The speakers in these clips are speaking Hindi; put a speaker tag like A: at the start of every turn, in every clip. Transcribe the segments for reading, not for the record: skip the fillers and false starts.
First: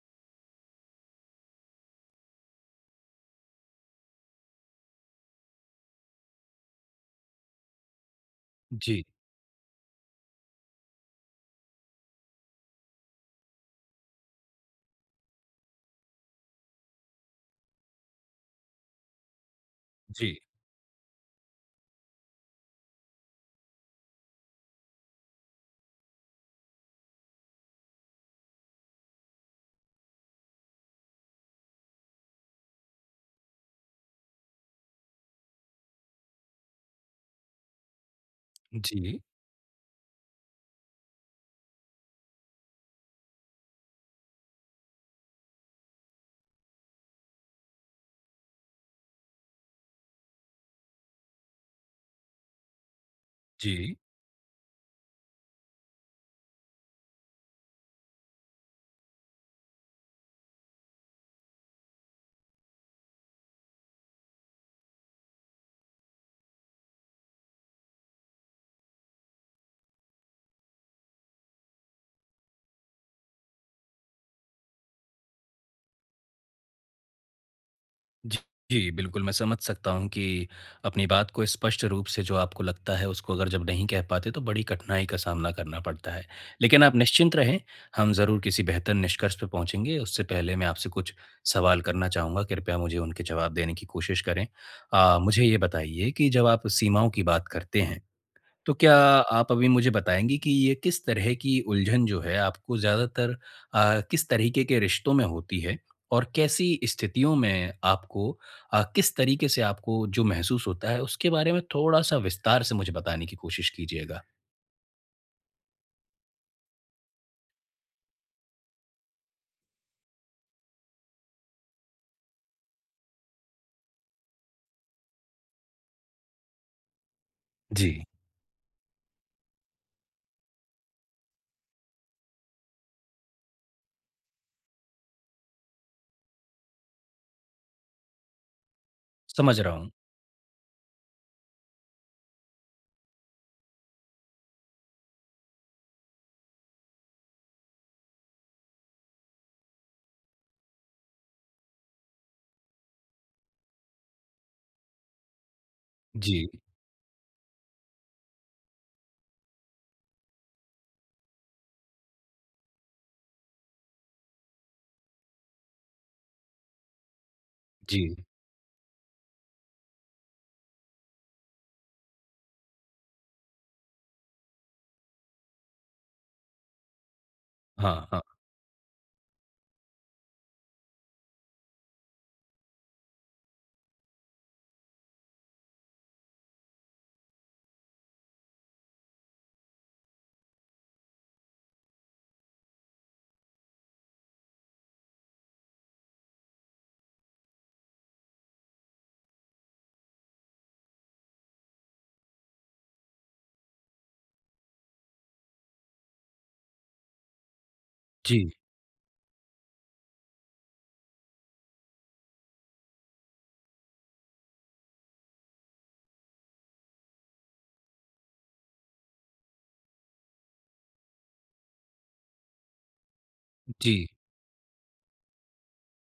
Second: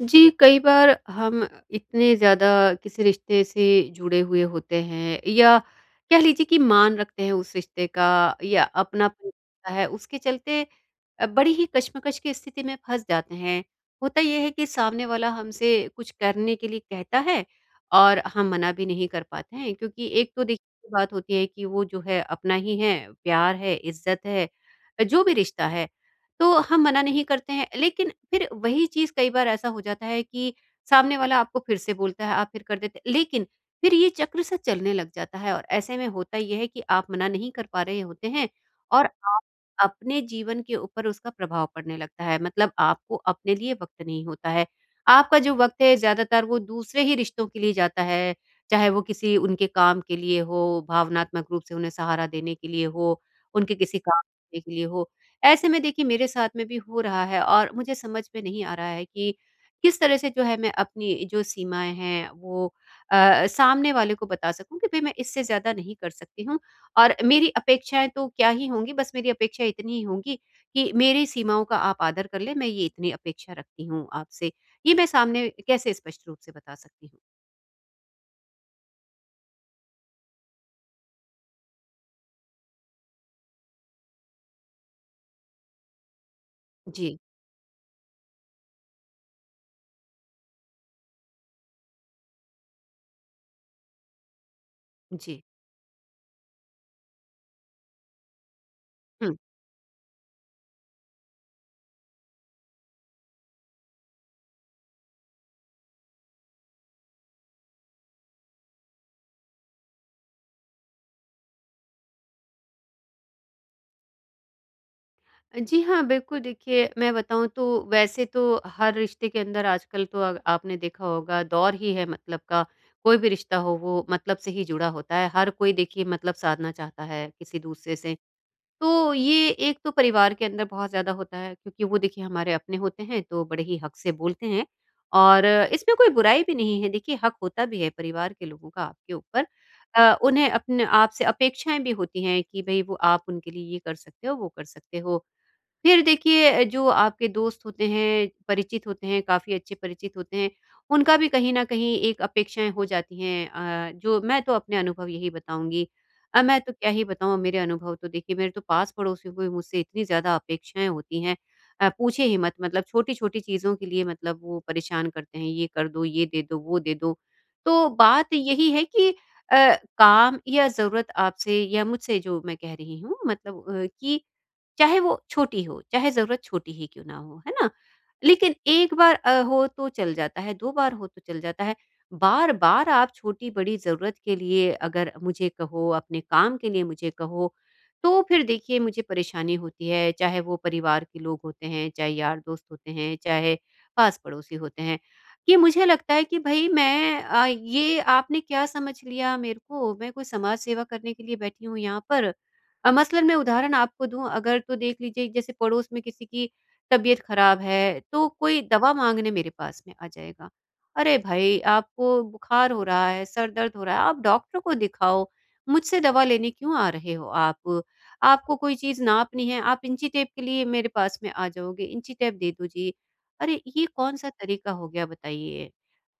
A: जी, कई बार हम इतने ज़्यादा किसी रिश्ते से जुड़े हुए होते हैं या कह लीजिए कि मान रखते हैं उस रिश्ते का या
B: जी,
A: अपनापन होता है, उसके चलते बड़ी ही कश्मकश की स्थिति में फँस जाते हैं। होता ये है कि सामने वाला हमसे कुछ करने के लिए कहता है और हम मना भी नहीं कर पाते हैं क्योंकि एक
B: जी,
A: तो देखिए ये बात होती है कि वो जो है अपना ही है, प्यार है, इज़्ज़त है, जो भी रिश्ता है। तो हम मना नहीं करते हैं। लेकिन फिर वही चीज़ कई बार ऐसा हो जाता है कि सामने वाला आपको फिर से बोलता है, आप फिर कर देते लेकिन फिर ये चक्र सा चलने लग जाता है और ऐसे में होता ये है कि आप मना नहीं कर पा रहे होते हैं और
B: जी,
A: आप अपने जीवन के ऊपर उसका प्रभाव पड़ने लगता है। मतलब आपको अपने लिए वक़्त नहीं होता है। आपका जो वक़्त है ज़्यादातर वो दूसरे ही रिश्तों के लिए जाता है, चाहे वो किसी उनके काम के लिए हो, भावनात्मक रूप से उन्हें सहारा देने के लिए हो, उनके
B: जी,
A: किसी काम के लिए हो। ऐसे में देखिए मेरे साथ में भी हो रहा है और मुझे समझ में नहीं आ रहा है कि किस तरह से जो है मैं अपनी जो सीमाएँ हैं वो सामने वाले को बता सकूँ कि भई मैं इससे ज़्यादा नहीं कर सकती हूँ और मेरी अपेक्षाएँ तो क्या ही होंगी, बस मेरी अपेक्षा इतनी ही होंगी कि मेरी सीमाओं का आप आदर कर लें, मैं ये इतनी अपेक्षा रखती हूँ आपसे। ये मैं सामने कैसे स्पष्ट रूप से बता सकती हूँ?
B: जी, जी, बिल्कुल, मैं समझ सकता हूँ कि अपनी बात को स्पष्ट रूप से जो आपको लगता है, उसको अगर जब नहीं कह पाते, तो बड़ी कठिनाई का सामना करना पड़ता है। लेकिन आप
A: जी,
B: निश्चिंत रहें, हम ज़रूर किसी बेहतर निष्कर्ष पे पहुँचेंगे। उससे पहले मैं आपसे कुछ सवाल करना चाहूँगा, कृपया मुझे उनके जवाब देने की कोशिश करें।
A: जी।
B: मुझे ये बताइए कि जब आप सीमाओं की बात करते हैं तो क्या
A: हुँ।
B: आप अभी मुझे बताएँगी कि ये किस तरह की उलझन जो है आपको ज़्यादातर किस तरीके के रिश्तों में होती है? और कैसी स्थितियों में आपको किस तरीके से आपको जो महसूस होता है उसके बारे में थोड़ा-सा विस्तार से मुझे बताने की कोशिश कीजिएगा।
A: जी हाँ, बिल्कुल देखिए, मैं बताऊँ तो वैसे तो हर रिश्ते के अंदर आजकल तो आपने देखा होगा दौर ही है मतलब का, कोई भी रिश्ता हो वो मतलब से ही जुड़ा होता है। हर कोई देखिए मतलब साधना चाहता है किसी दूसरे
B: जी,
A: से। तो ये एक तो परिवार के अंदर बहुत ज़्यादा होता है क्योंकि वो देखिए हमारे अपने होते हैं तो बड़े ही हक से बोलते हैं और इसमें कोई बुराई भी नहीं है। देखिए हक होता भी है परिवार के लोगों का आपके ऊपर।
B: समझ रहा हूँ।
A: उन्हें अपने आपसे अपेक्षाएँ भी होती हैं कि भई वो आप उनके लिए ये कर सकते हो, वो कर सकते हो। फिर देखिए जो आपके दोस्त होते हैं, परिचित होते हैं, काफ़ी अच्छे परिचित होते हैं, उनका भी कहीं न कहीं एक अपेक्षाएँ हो जाती हैं जो मैं तो अपने अनुभव यही बताऊँगी।
B: जी,
A: मैं तो क्या ही बताऊँ मेरे अनुभव तो देखिए मेरे तो पास-पड़ोसियों को भी मुझसे इतनी ज़्यादा अपेक्षाएँ होती हैं पूछिए ही मत मतलब छोटी-छोटी चीज़ों के लिए मतलब वो परेशान करते हैं, ये कर दो, ये दे दो, वो दे दो। तो
B: जी।
A: बात यही है कि काम या ज़रूरत आपसे या मुझसे जो मैं कह रही हूँ मतलब कि चाहे वो छोटी हो, चाहे ज़रूरत छोटी ही क्यों ना हो, है ना?
B: हाँ, हाँ।
A: लेकिन 1 बार हो तो चल जाता है, 2 बार हो तो चल जाता है। बार-बार आप छोटी-बड़ी ज़रूरत के लिए अगर मुझे कहो, अपने काम के लिए मुझे कहो, तो फिर देखिए मुझे परेशानी होती है, चाहे वो परिवार के लोग होते हैं, चाहे यार-दोस्त होते हैं, चाहे पास-पड़ोसी होते हैं, कि मुझे लगता है कि भई मैं ये आपने क्या समझ लिया मेरे को? मैं कोई समाज सेवा करने के लिए बैठी हूँ यहाँ पर मसलन मैं उदाहरण आपको दूँ अगर तो देख लीजिए जैसे पड़ोस में किसी की तबीयत खराब है, तो
B: जी,
A: कोई दवा माँगने मेरे पास में आ जाएगा। अरे भाई! आपको बुखार हो रहा है, सर दर्द हो रहा है, आप डॉक्टर को दिखाओ, मुझसे दवा लेने क्यों आ रहे हो आप? आपको कोई चीज़ नापनी है, आप इंची टेप के लिए मेरे पास में आ जाओगे, इंची टेप दे दो जी। अरे! ये
B: जी,
A: कौन-सा तरीका हो गया बताइए?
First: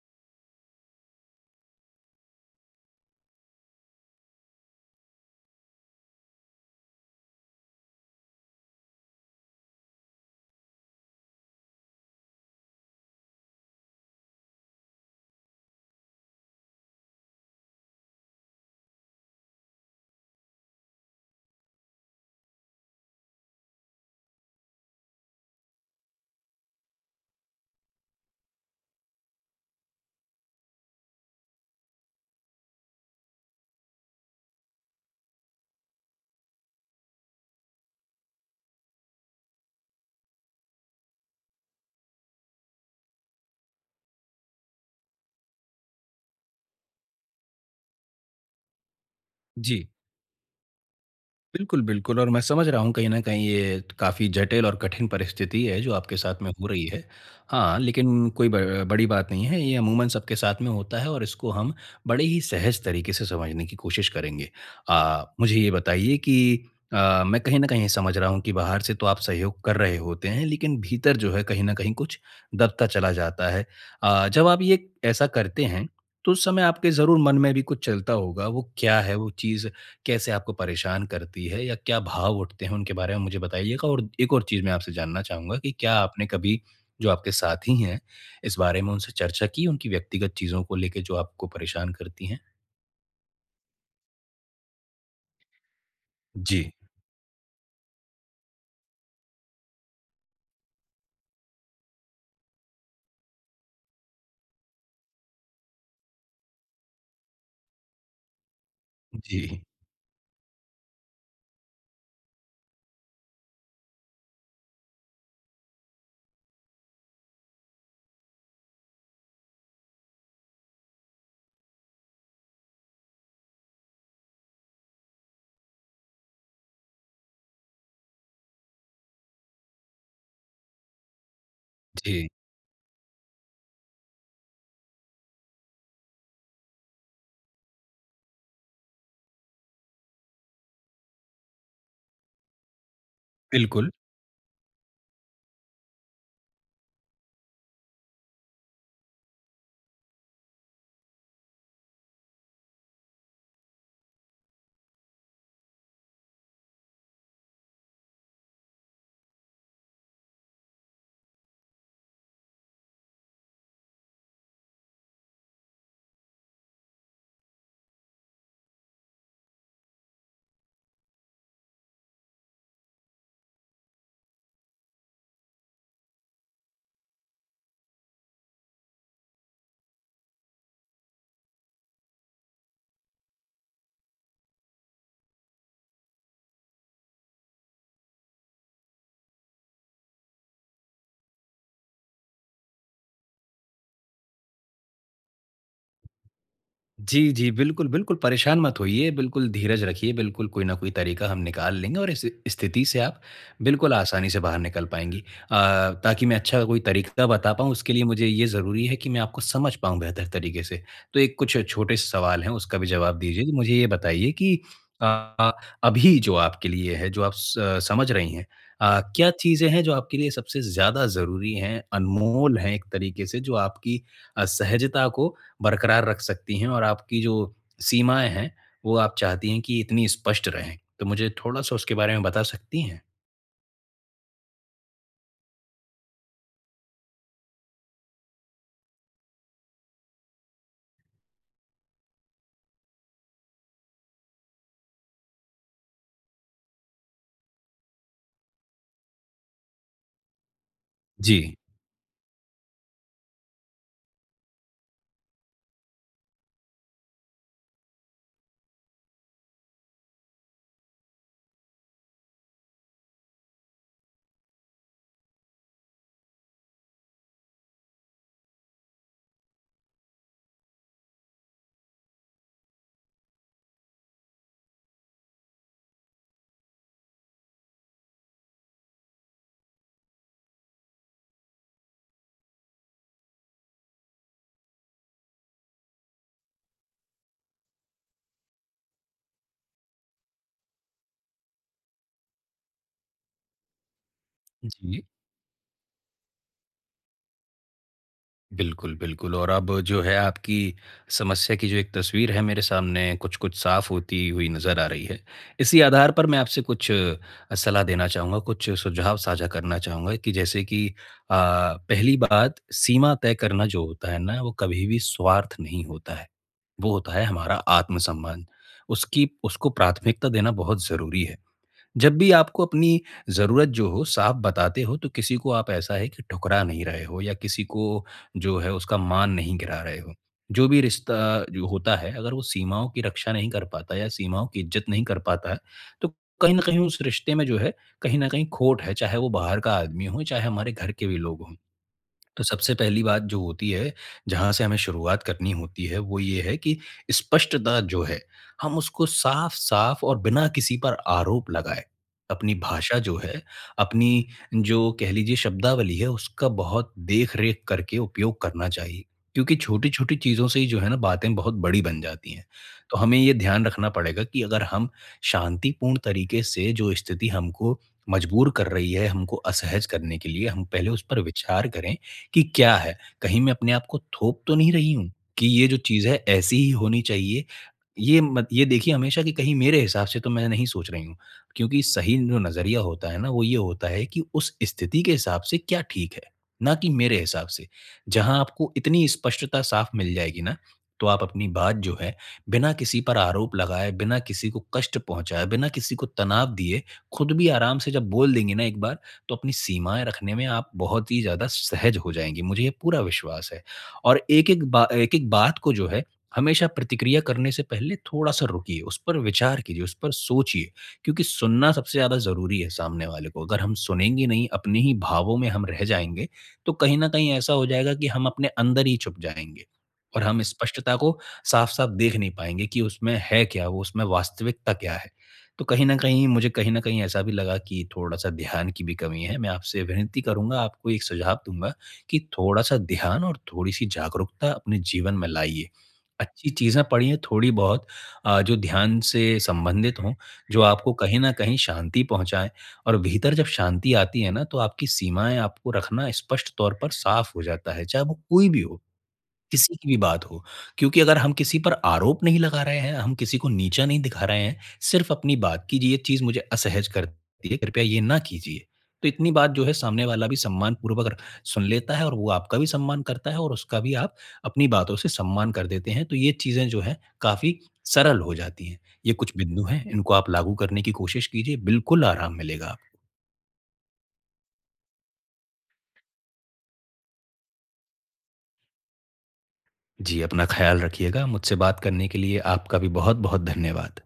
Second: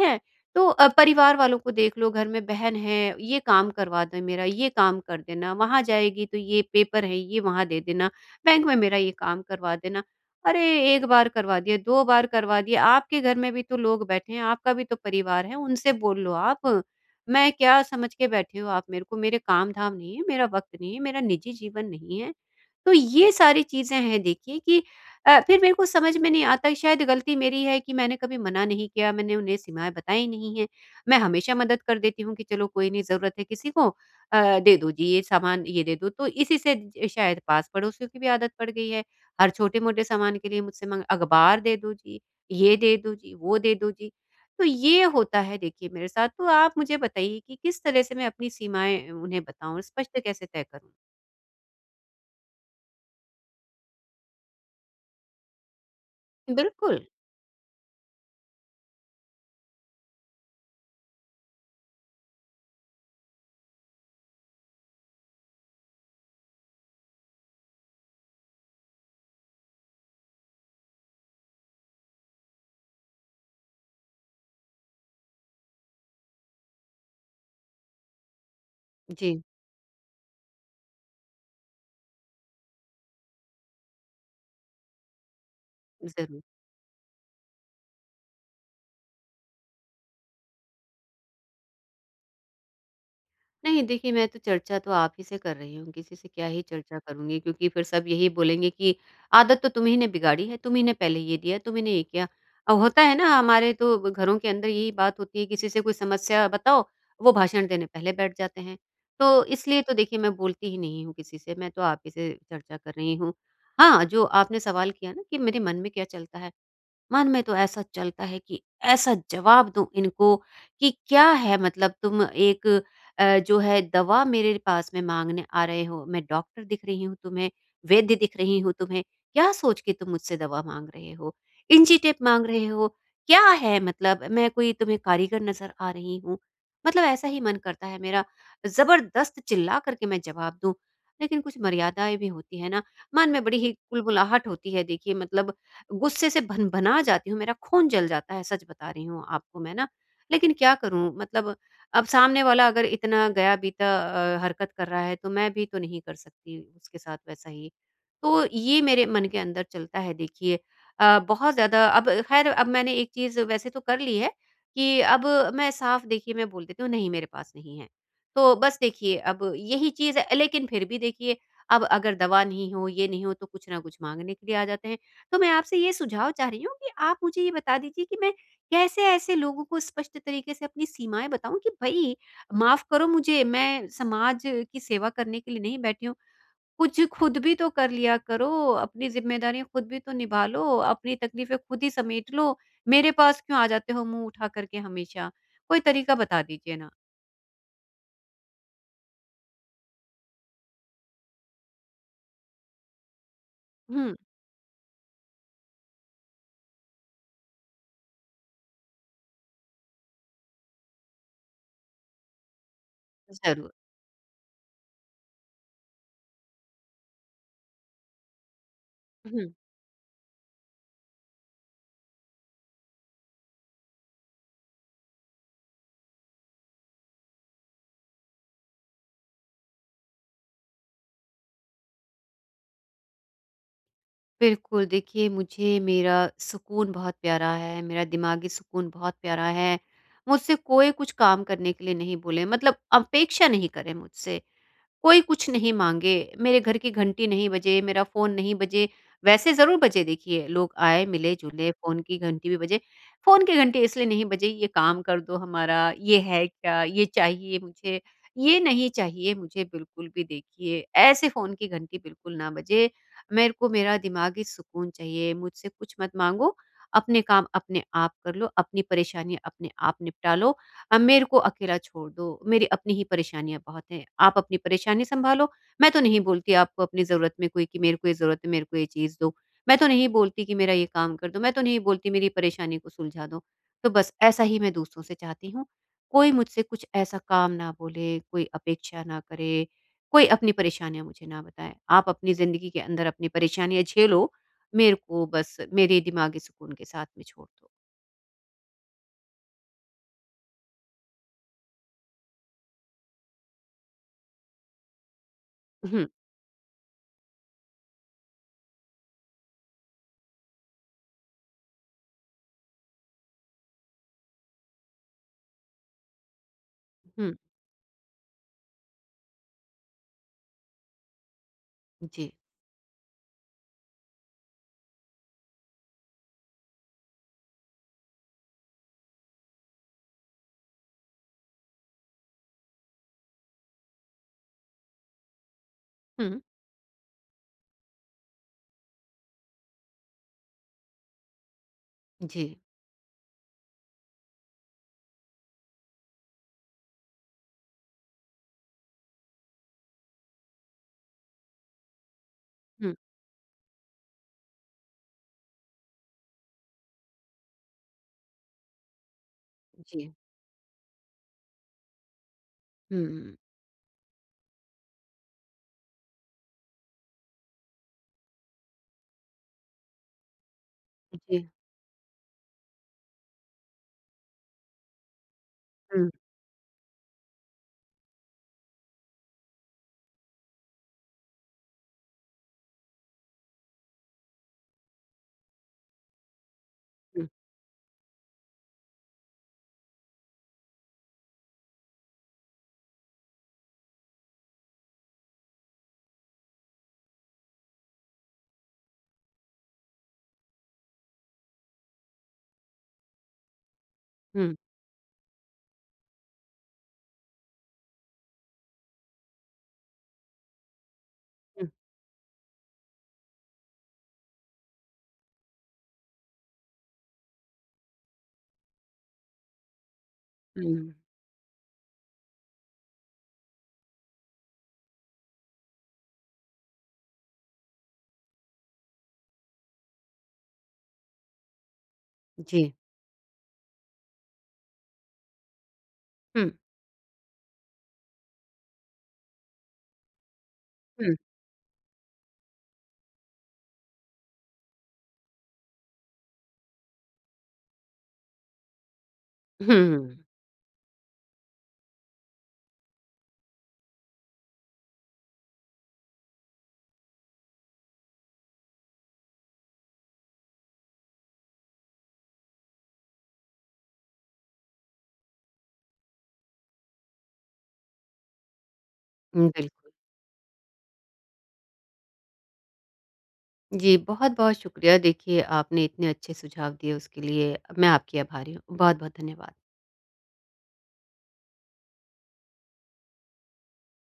A: हैं? तो परिवार वालों को देख लो, घर में बहन है, ये काम करवा दे मेरा, ये काम कर देना, वहाँ जाएगी तो ये पेपर है, ये वहाँ दे देना, बैंक में मेरा ये काम करवा देना। अरे! 1 बार करवा दिया, 2 बार करवा दिया, आपके घर में भी तो लोग बैठे हैं, आपका भी तो परिवार है, उनसे बोल लो आप। मैं क्या समझ के बैठे हो आप मेरे को? मेरे काम-धाम नहीं है, मेरा वक़्त नहीं है, मेरा निजी जीवन नहीं है। तो ये सारी चीज़ें हैं देखिए कि फिर मेरे को समझ में नहीं आता शायद गलती मेरी है कि मैंने कभी मना नहीं किया, मैंने उन्हें सीमाएँ बताई नहीं हैं। मैं हमेशा मदद कर देती हूँ कि चलो कोई नहीं ज़रूरत है किसी को दे दो जी ये सामान, ये दे दो। तो इसी से ज शायद पास-पड़ोसियों की भी आदत पड़ गई है। हर छोटे-मोटे सामान के लिए मुझसे माँग अखबार दे दो जी, ये दे दो जी, वो दे दो जी। तो ये होता है देखिए मेरे साथ, तो आप मुझे बताइए कि किस तरह से मैं अपनी सीमाएँ उन्हें बताऊँ,
B: जी।
A: स्पष्ट कैसे तय करूँ?
B: बिल्कुल, बिल्कुल और मैं समझ रहा हूँ कहीं न कहीं ये काफ़ी जटिल और कठिन परिस्थिति है जो आपके साथ में हो रही
A: बिल्कुल।
B: है। हाँ, लेकिन कोई ब बड़ी बात नहीं है, ये अमूमन सबके साथ में होता है और इसको हम बड़े ही सहज तरीके से समझने की कोशिश करेंगे। मुझे ये बताइए कि मैं कहीं न कहीं समझ रहा हूँ कि बाहर से तो आप सहयोग कर रहे होते हैं, लेकिन भीतर जो है कहीं न कहीं कुछ दबता चला जाता है। जब आप ये ऐसा करते हैं, तो उस समय आपके ज़रूर मन में भी कुछ चलता होगा, वो क्या है, वो
A: जी,
B: चीज़ कैसे आपको परेशान करती है या क्या भाव उठते हैं उनके बारे में मुझे बताइएगा और एक और चीज़ मैं आपसे जानना चाहूँगा कि क्या आपने
A: ज़रूर।
B: कभी जो आपके साथी हैं इस बारे में उनसे चर्चा की उनकी व्यक्तिगत चीज़ों को लेके जो आपको परेशान करती हैं?
A: नहीं देखिए, मैं तो चर्चा तो आप ही से कर रही हूँ, किसी से क्या ही
B: जी।
A: चर्चा करूँगी क्योंकि फिर सब यही बोलेंगे कि आदत तो तुम्ही ने बिगाड़ी है, तुम्ही ने पहले ये दिया, तुम्ही ने ये किया। होता है ना हमारे तो घरों के अंदर यही बात होती है, किसी से कोई समस्या बताओ, वो भाषण देने पहले बैठ जाते हैं। तो
B: जी,
A: इसलिए तो देखिए मैं बोलती ही नहीं हूँ किसी से, मैं तो आप ही से चर्चा कर रही हूँ। हाँ, जो आपने सवाल किया ना कि मेरे मन में क्या चलता है, मन में तो ऐसा चलता है कि ऐसा जवाब दूँ इनको कि क्या है मतलब तुम एक जो है दवा मेरे पास में माँगने आ रहे हो, मैं डॉक्टर दिख रही हूँ तुम्हें, वैद्य दिख रही हूँ तुम्हें, क्या सोच के तुम मुझसे दवा माँग रहे हो? इंची टेप
B: जी।
A: माँग रहे हो, क्या है मतलब मैं कोई तुम्हें कारीगर नज़र आ रही हूँ? मतलब ऐसा ही मन करता है मेरा, ज़बरदस्त चिल्ला कर के मैं जवाब दूँ। लेकिन कुछ मर्यादाएँ भी होती हैं ना, मन में बड़ी ही
B: बिल्कुल।
A: कुलबुलाहट होती है देखिए मतलब गुस्से से भन-भना जाती हूँ, मेरा खून जल जाता है, सच बता रही हूँ आपको मैं ना। लेकिन क्या करूँ मतलब अब सामने वाला अगर इतना गया-बीता हरकत कर रहा है, तो मैं भी तो नहीं कर सकती उसके साथ वैसा ही। तो ये मेरे मन के अंदर चलता है देखिए। बहुत ज़्यादा अब ख़ैर अब मैंने एक चीज़ वैसे तो कर ली है कि अब मैं साफ देखिए मैं बोल देती हूँ, नहीं मेरे पास नहीं है। तो बस देखिए अब यही चीज़ है लेकिन फिर भी देखिए अब अगर दवा नहीं हो, ये नहीं हो, तो कुछ ना कुछ माँगने के लिए आ जाते हैं। तो मैं आपसे ये सुझाव चाह रही हूँ कि आप मुझे ये बता दीजिए कि मैं कैसे ऐसे लोगों को स्पष्ट तरीके से अपनी सीमाएँ बताऊँ कि भई माफ़ करो मुझे, मैं समाज की सेवा करने के लिए नहीं बैठी हूँ। कुछ खुद भी तो कर लिया करो, अपनी ज़िम्मेदारियाँ खुद भी तो निभा लो, अपनी तकलीफ़ें खुद ही समेट लो, मेरे पास क्यों आ जाते हो मुँह उठा कर के हमेशा? कोई तरीका बता दीजिए ना।
B: जी, जी। बिल्कुल, बिल्कुल परेशान मत होइए, बिल्कुल धीरज रखिए, बिल्कुल कोई ना कोई तरीका हम निकाल लेंगे और इस स्थिति से आप बिल्कुल
A: हुँ,
B: आसानी से बाहर निकल पाएँगी। ताकि मैं अच्छा कोई तरीका बता पाऊँ उसके लिए मुझे ये ज़रूरी है कि मैं आपको समझ पाऊँ बेहतर तरीके से। तो एक कुछ छोटे से सवाल हैं उसका भी जवाब दीजिए। तो
A: ज़रूर।
B: मुझे ये बताइए कि अ, अभी जो आपके लिए है, जो समझ रही हैं क्या
A: हुँ।
B: चीज़ें हैं जो आपके लिए सबसे ज़्यादा ज़रूरी हैं, अनमोल हैं एक तरीके से जो आपकी सहजता को बरकरार रख सकती हैं और आपकी जो सीमाएँ हैं, वो आप चाहती हैं कि इतनी स्पष्ट रहें। तो मुझे थोड़ा-सा उसके बारे में बता सकती हैं?
A: बिल्कुल, देखिए मुझे मेरा सुकून बहुत प्यारा है, मेरा दिमागी सुकून बहुत प्यारा है। मुझसे कोई कुछ काम करने के लिए नहीं बोले मतलब अपेक्षा नहीं करे मुझसे। कोई कुछ नहीं माँगे, मेरे घर की घंटी नहीं बजे, मेरा फ़ोन नहीं बजे, वैसे ज़रूर बजे देखिए, लोग आए,
B: जी।
A: मिले-जुले, फ़ोन की घंटी भी बजे। फ़ोन की घंटी इसलिए नहीं बजी, ये काम कर दो हमारा, ये है क्या? ये चाहिए मुझे, ये नहीं चाहिए मुझे बिल्कुल भी देखिए, ऐसे फ़ोन की घंटी बिल्कुल ना बजे। मेरे को मेरा दिमागी सुकून चाहिए, मुझसे कुछ मत माँगो, अपने काम अपने आप कर लो, अपनी परेशानी अपने आप निपटा लो, मेरे को अकेला छोड़ दो, मेरी अपनी ही परेशानियाँ बहुत हैं, आप अपनी परेशानी सँभालो, मैं तो नहीं बोलती आपको अपनी ज़रूरत में कोई कि मेरे को ये ज़रूरत है, मेरे को ये चीज़ दो। मैं तो नहीं बोलती कि मेरा ये काम कर दो, मैं तो नहीं बोलती मेरी परेशानी को सुलझा दो। तो बस ऐसा ही मैं दूसरों से चाहती हूँ, कोई मुझसे कुछ ऐसा काम ना बोले, कोई अपेक्षा ना करे, कोई अपनी परेशानियाँ मुझे ना बताए। आप अपनी ज़िंदगी के अंदर अपनी परेशानियाँ झेलो, मेरे
B: जी।
A: को बस मेरे दिमागी सुकून के साथ में छोड़ दो।
B: बिल्कुल, बिल्कुल और अब जो है आपकी समस्या की जो एक तस्वीर है मेरे सामने कुछ-कुछ साफ़ होती हुई नज़र आ रही है। इसी
A: हुँ,
B: आधार पर मैं आपसे कुछ सलाह देना चाहूँगा, कुछ सुझाव साझा करना चाहूँगा कि जैसे कि पहली बात सीमा तय करना जो होता है ना, वो कभी भी स्वार्थ नहीं होता है। वो होता है
A: हुँ,
B: हमारा आत्मसम्मान। उसकी उसको प्राथमिकता देना बहुत ज़रूरी है। जब
A: जी।
B: भी आपको अपनी ज़रूरत जो हो साफ बताते हो तो किसी को आप ऐसा है कि ठुकरा नहीं रहे हो या किसी को जो है उसका मान नहीं गिरा रहे हो। जो भी रिश्ता जो होता है अगर वो सीमाओं की रक्षा नहीं कर पाता या सीमाओं की इज़्ज़त नहीं कर पाता है, तो
A: हुँ,
B: कहीं न कहीं उस रिश्ते में जो है, कहीं न कहीं खोट है, चाहे वो बाहर का आदमी हो, चाहे हमारे घर के भी लोग हों।
A: जी,
B: तो सबसे पहली बात जो होती है, जहाँ से हमें शुरुआत करनी होती है, वो ये है कि स्पष्टता जो है, हम उसको साफ-साफ और बिना किसी पर आरोप लगाए, अपनी
A: हुँ।
B: भाषा जो है, अपनी जो कह लीजिए शब्दावली है, उसका बहुत देख-रेख करके उपयोग करना चाहिए। क्योंकि
A: जी,
B: छोटी-छोटी चीज़ों से ही जो है ना, बातें बहुत बड़ी बन जाती हैं। तो हमें ये
A: हुँ,
B: ध्यान रखना पड़ेगा कि अगर हम शांतिपूर्ण तरीके से जो स्थिति हमको मजबूर कर रही है, हमको असहज करने के लिए, हम पहले उस पर
A: जी,
B: विचार करें कि क्या है? कहीं मैं अपने आप को थोप तो नहीं रही हूँ, कि ये जो चीज़
A: हुँ,
B: है ऐसी ही होनी चाहिए ये मत ये देखिए हमेशा कि कहीं मेरे हिसाब से तो मैं नहीं सोच रही हूँ, क्योंकि सही जो नज़रिया होता है ना, वो ये होता है कि उस स्थिति के हिसाब से क्या ठीक है, ना कि मेरे
A: हुँ,
B: हिसाब से। जहाँ आपको इतनी स्पष्टता साफ मिल जाएगी ना, तो आप अपनी बात जो है, बिना किसी पर आरोप लगाए, बिना किसी को कष्ट पहुँचाए, बिना किसी को तनाव दिए, खुद भी आराम से जब बोल देंगी ना एक बार, तो अपनी सीमाएँ रखने में आप बहुत ही ज़्यादा सहज हो जाएँगी, मुझे ये पूरा विश्वास है। और
A: हुँ,
B: एक-एक बात को जो है हमेशा प्रतिक्रिया करने से पहले थोड़ा-सा रुकिए, उस पर विचार कीजिए, उस पर सोचिए, क्योंकि
A: हुँ,
B: सुनना सबसे ज़्यादा ज़रूरी है सामने वाले को। अगर हम सुनेंगे नहीं, अपने ही भावों में हम रह जाएँगे, तो कहीं न कहीं ऐसा हो जाएगा कि हम अपने अंदर ही छुप जाएँगे और हम
A: हुँ,
B: स्पष्टता को साफ-साफ देख नहीं पाएँगे कि उसमें है क्या, वो उसमें वास्तविकता क्या है। तो कहीं न कहीं मुझे कहीं न कहीं ऐसा भी लगा कि थोड़ा-सा ध्यान की भी कमी है। मैं आपसे विनती करूँगा, आपको एक सुझाव दूँगा कि
A: जी,
B: थोड़ा-सा ध्यान और थोड़ी-सी जागरूकता अपने जीवन में लाइए।
A: हुँ,
B: अच्छी चीज़ें पढ़िए थोड़ी-बहुत जो ध्यान से संबंधित हों, जो आपको
A: हुँ,
B: कहीं न कहीं शांति पहुँचाएँ और भीतर जब शांति आती है ना, तो आपकी सीमाएँ आपको रखना स्पष्ट तौर पर साफ़ हो जाता है, चाहे वो कोई भी हो। किसी की भी
A: हुँ,
B: बात हो, क्योंकि अगर हम किसी पर आरोप नहीं लगा रहे हैं, हम किसी को नीचा नहीं दिखा रहे हैं, सिर्फ़ अपनी बात की ये चीज़ मुझे असहज करती है, कृपया ये ना कीजिए। तो इतनी बात जो है सामने वाला भी सम्मानपूर्वक र सुन लेता है और वो आपका भी सम्मान करता है और उसका भी आप अपनी बातों से सम्मान कर देते हैं, तो ये चीज़ें जो हैं काफ़ी सरल हो जाती हैं। ये कुछ
A: हुँ,
B: बिंदु हैं,
A: बिल्कुल।
B: इनको आप लागू करने की कोशिश कीजिए, बिल्कुल आराम मिलेगा। आपको।
A: जी, बहुत-बहुत शुक्रिया देखिए आपने इतने अच्छे सुझाव दिए उसके लिए मैं आपकी आभारी हूँ। बहुत-बहुत धन्यवाद।
B: जी, अपना ख़्याल रखिएगा। मुझसे बात करने के लिए आपका भी बहुत-बहुत धन्यवाद।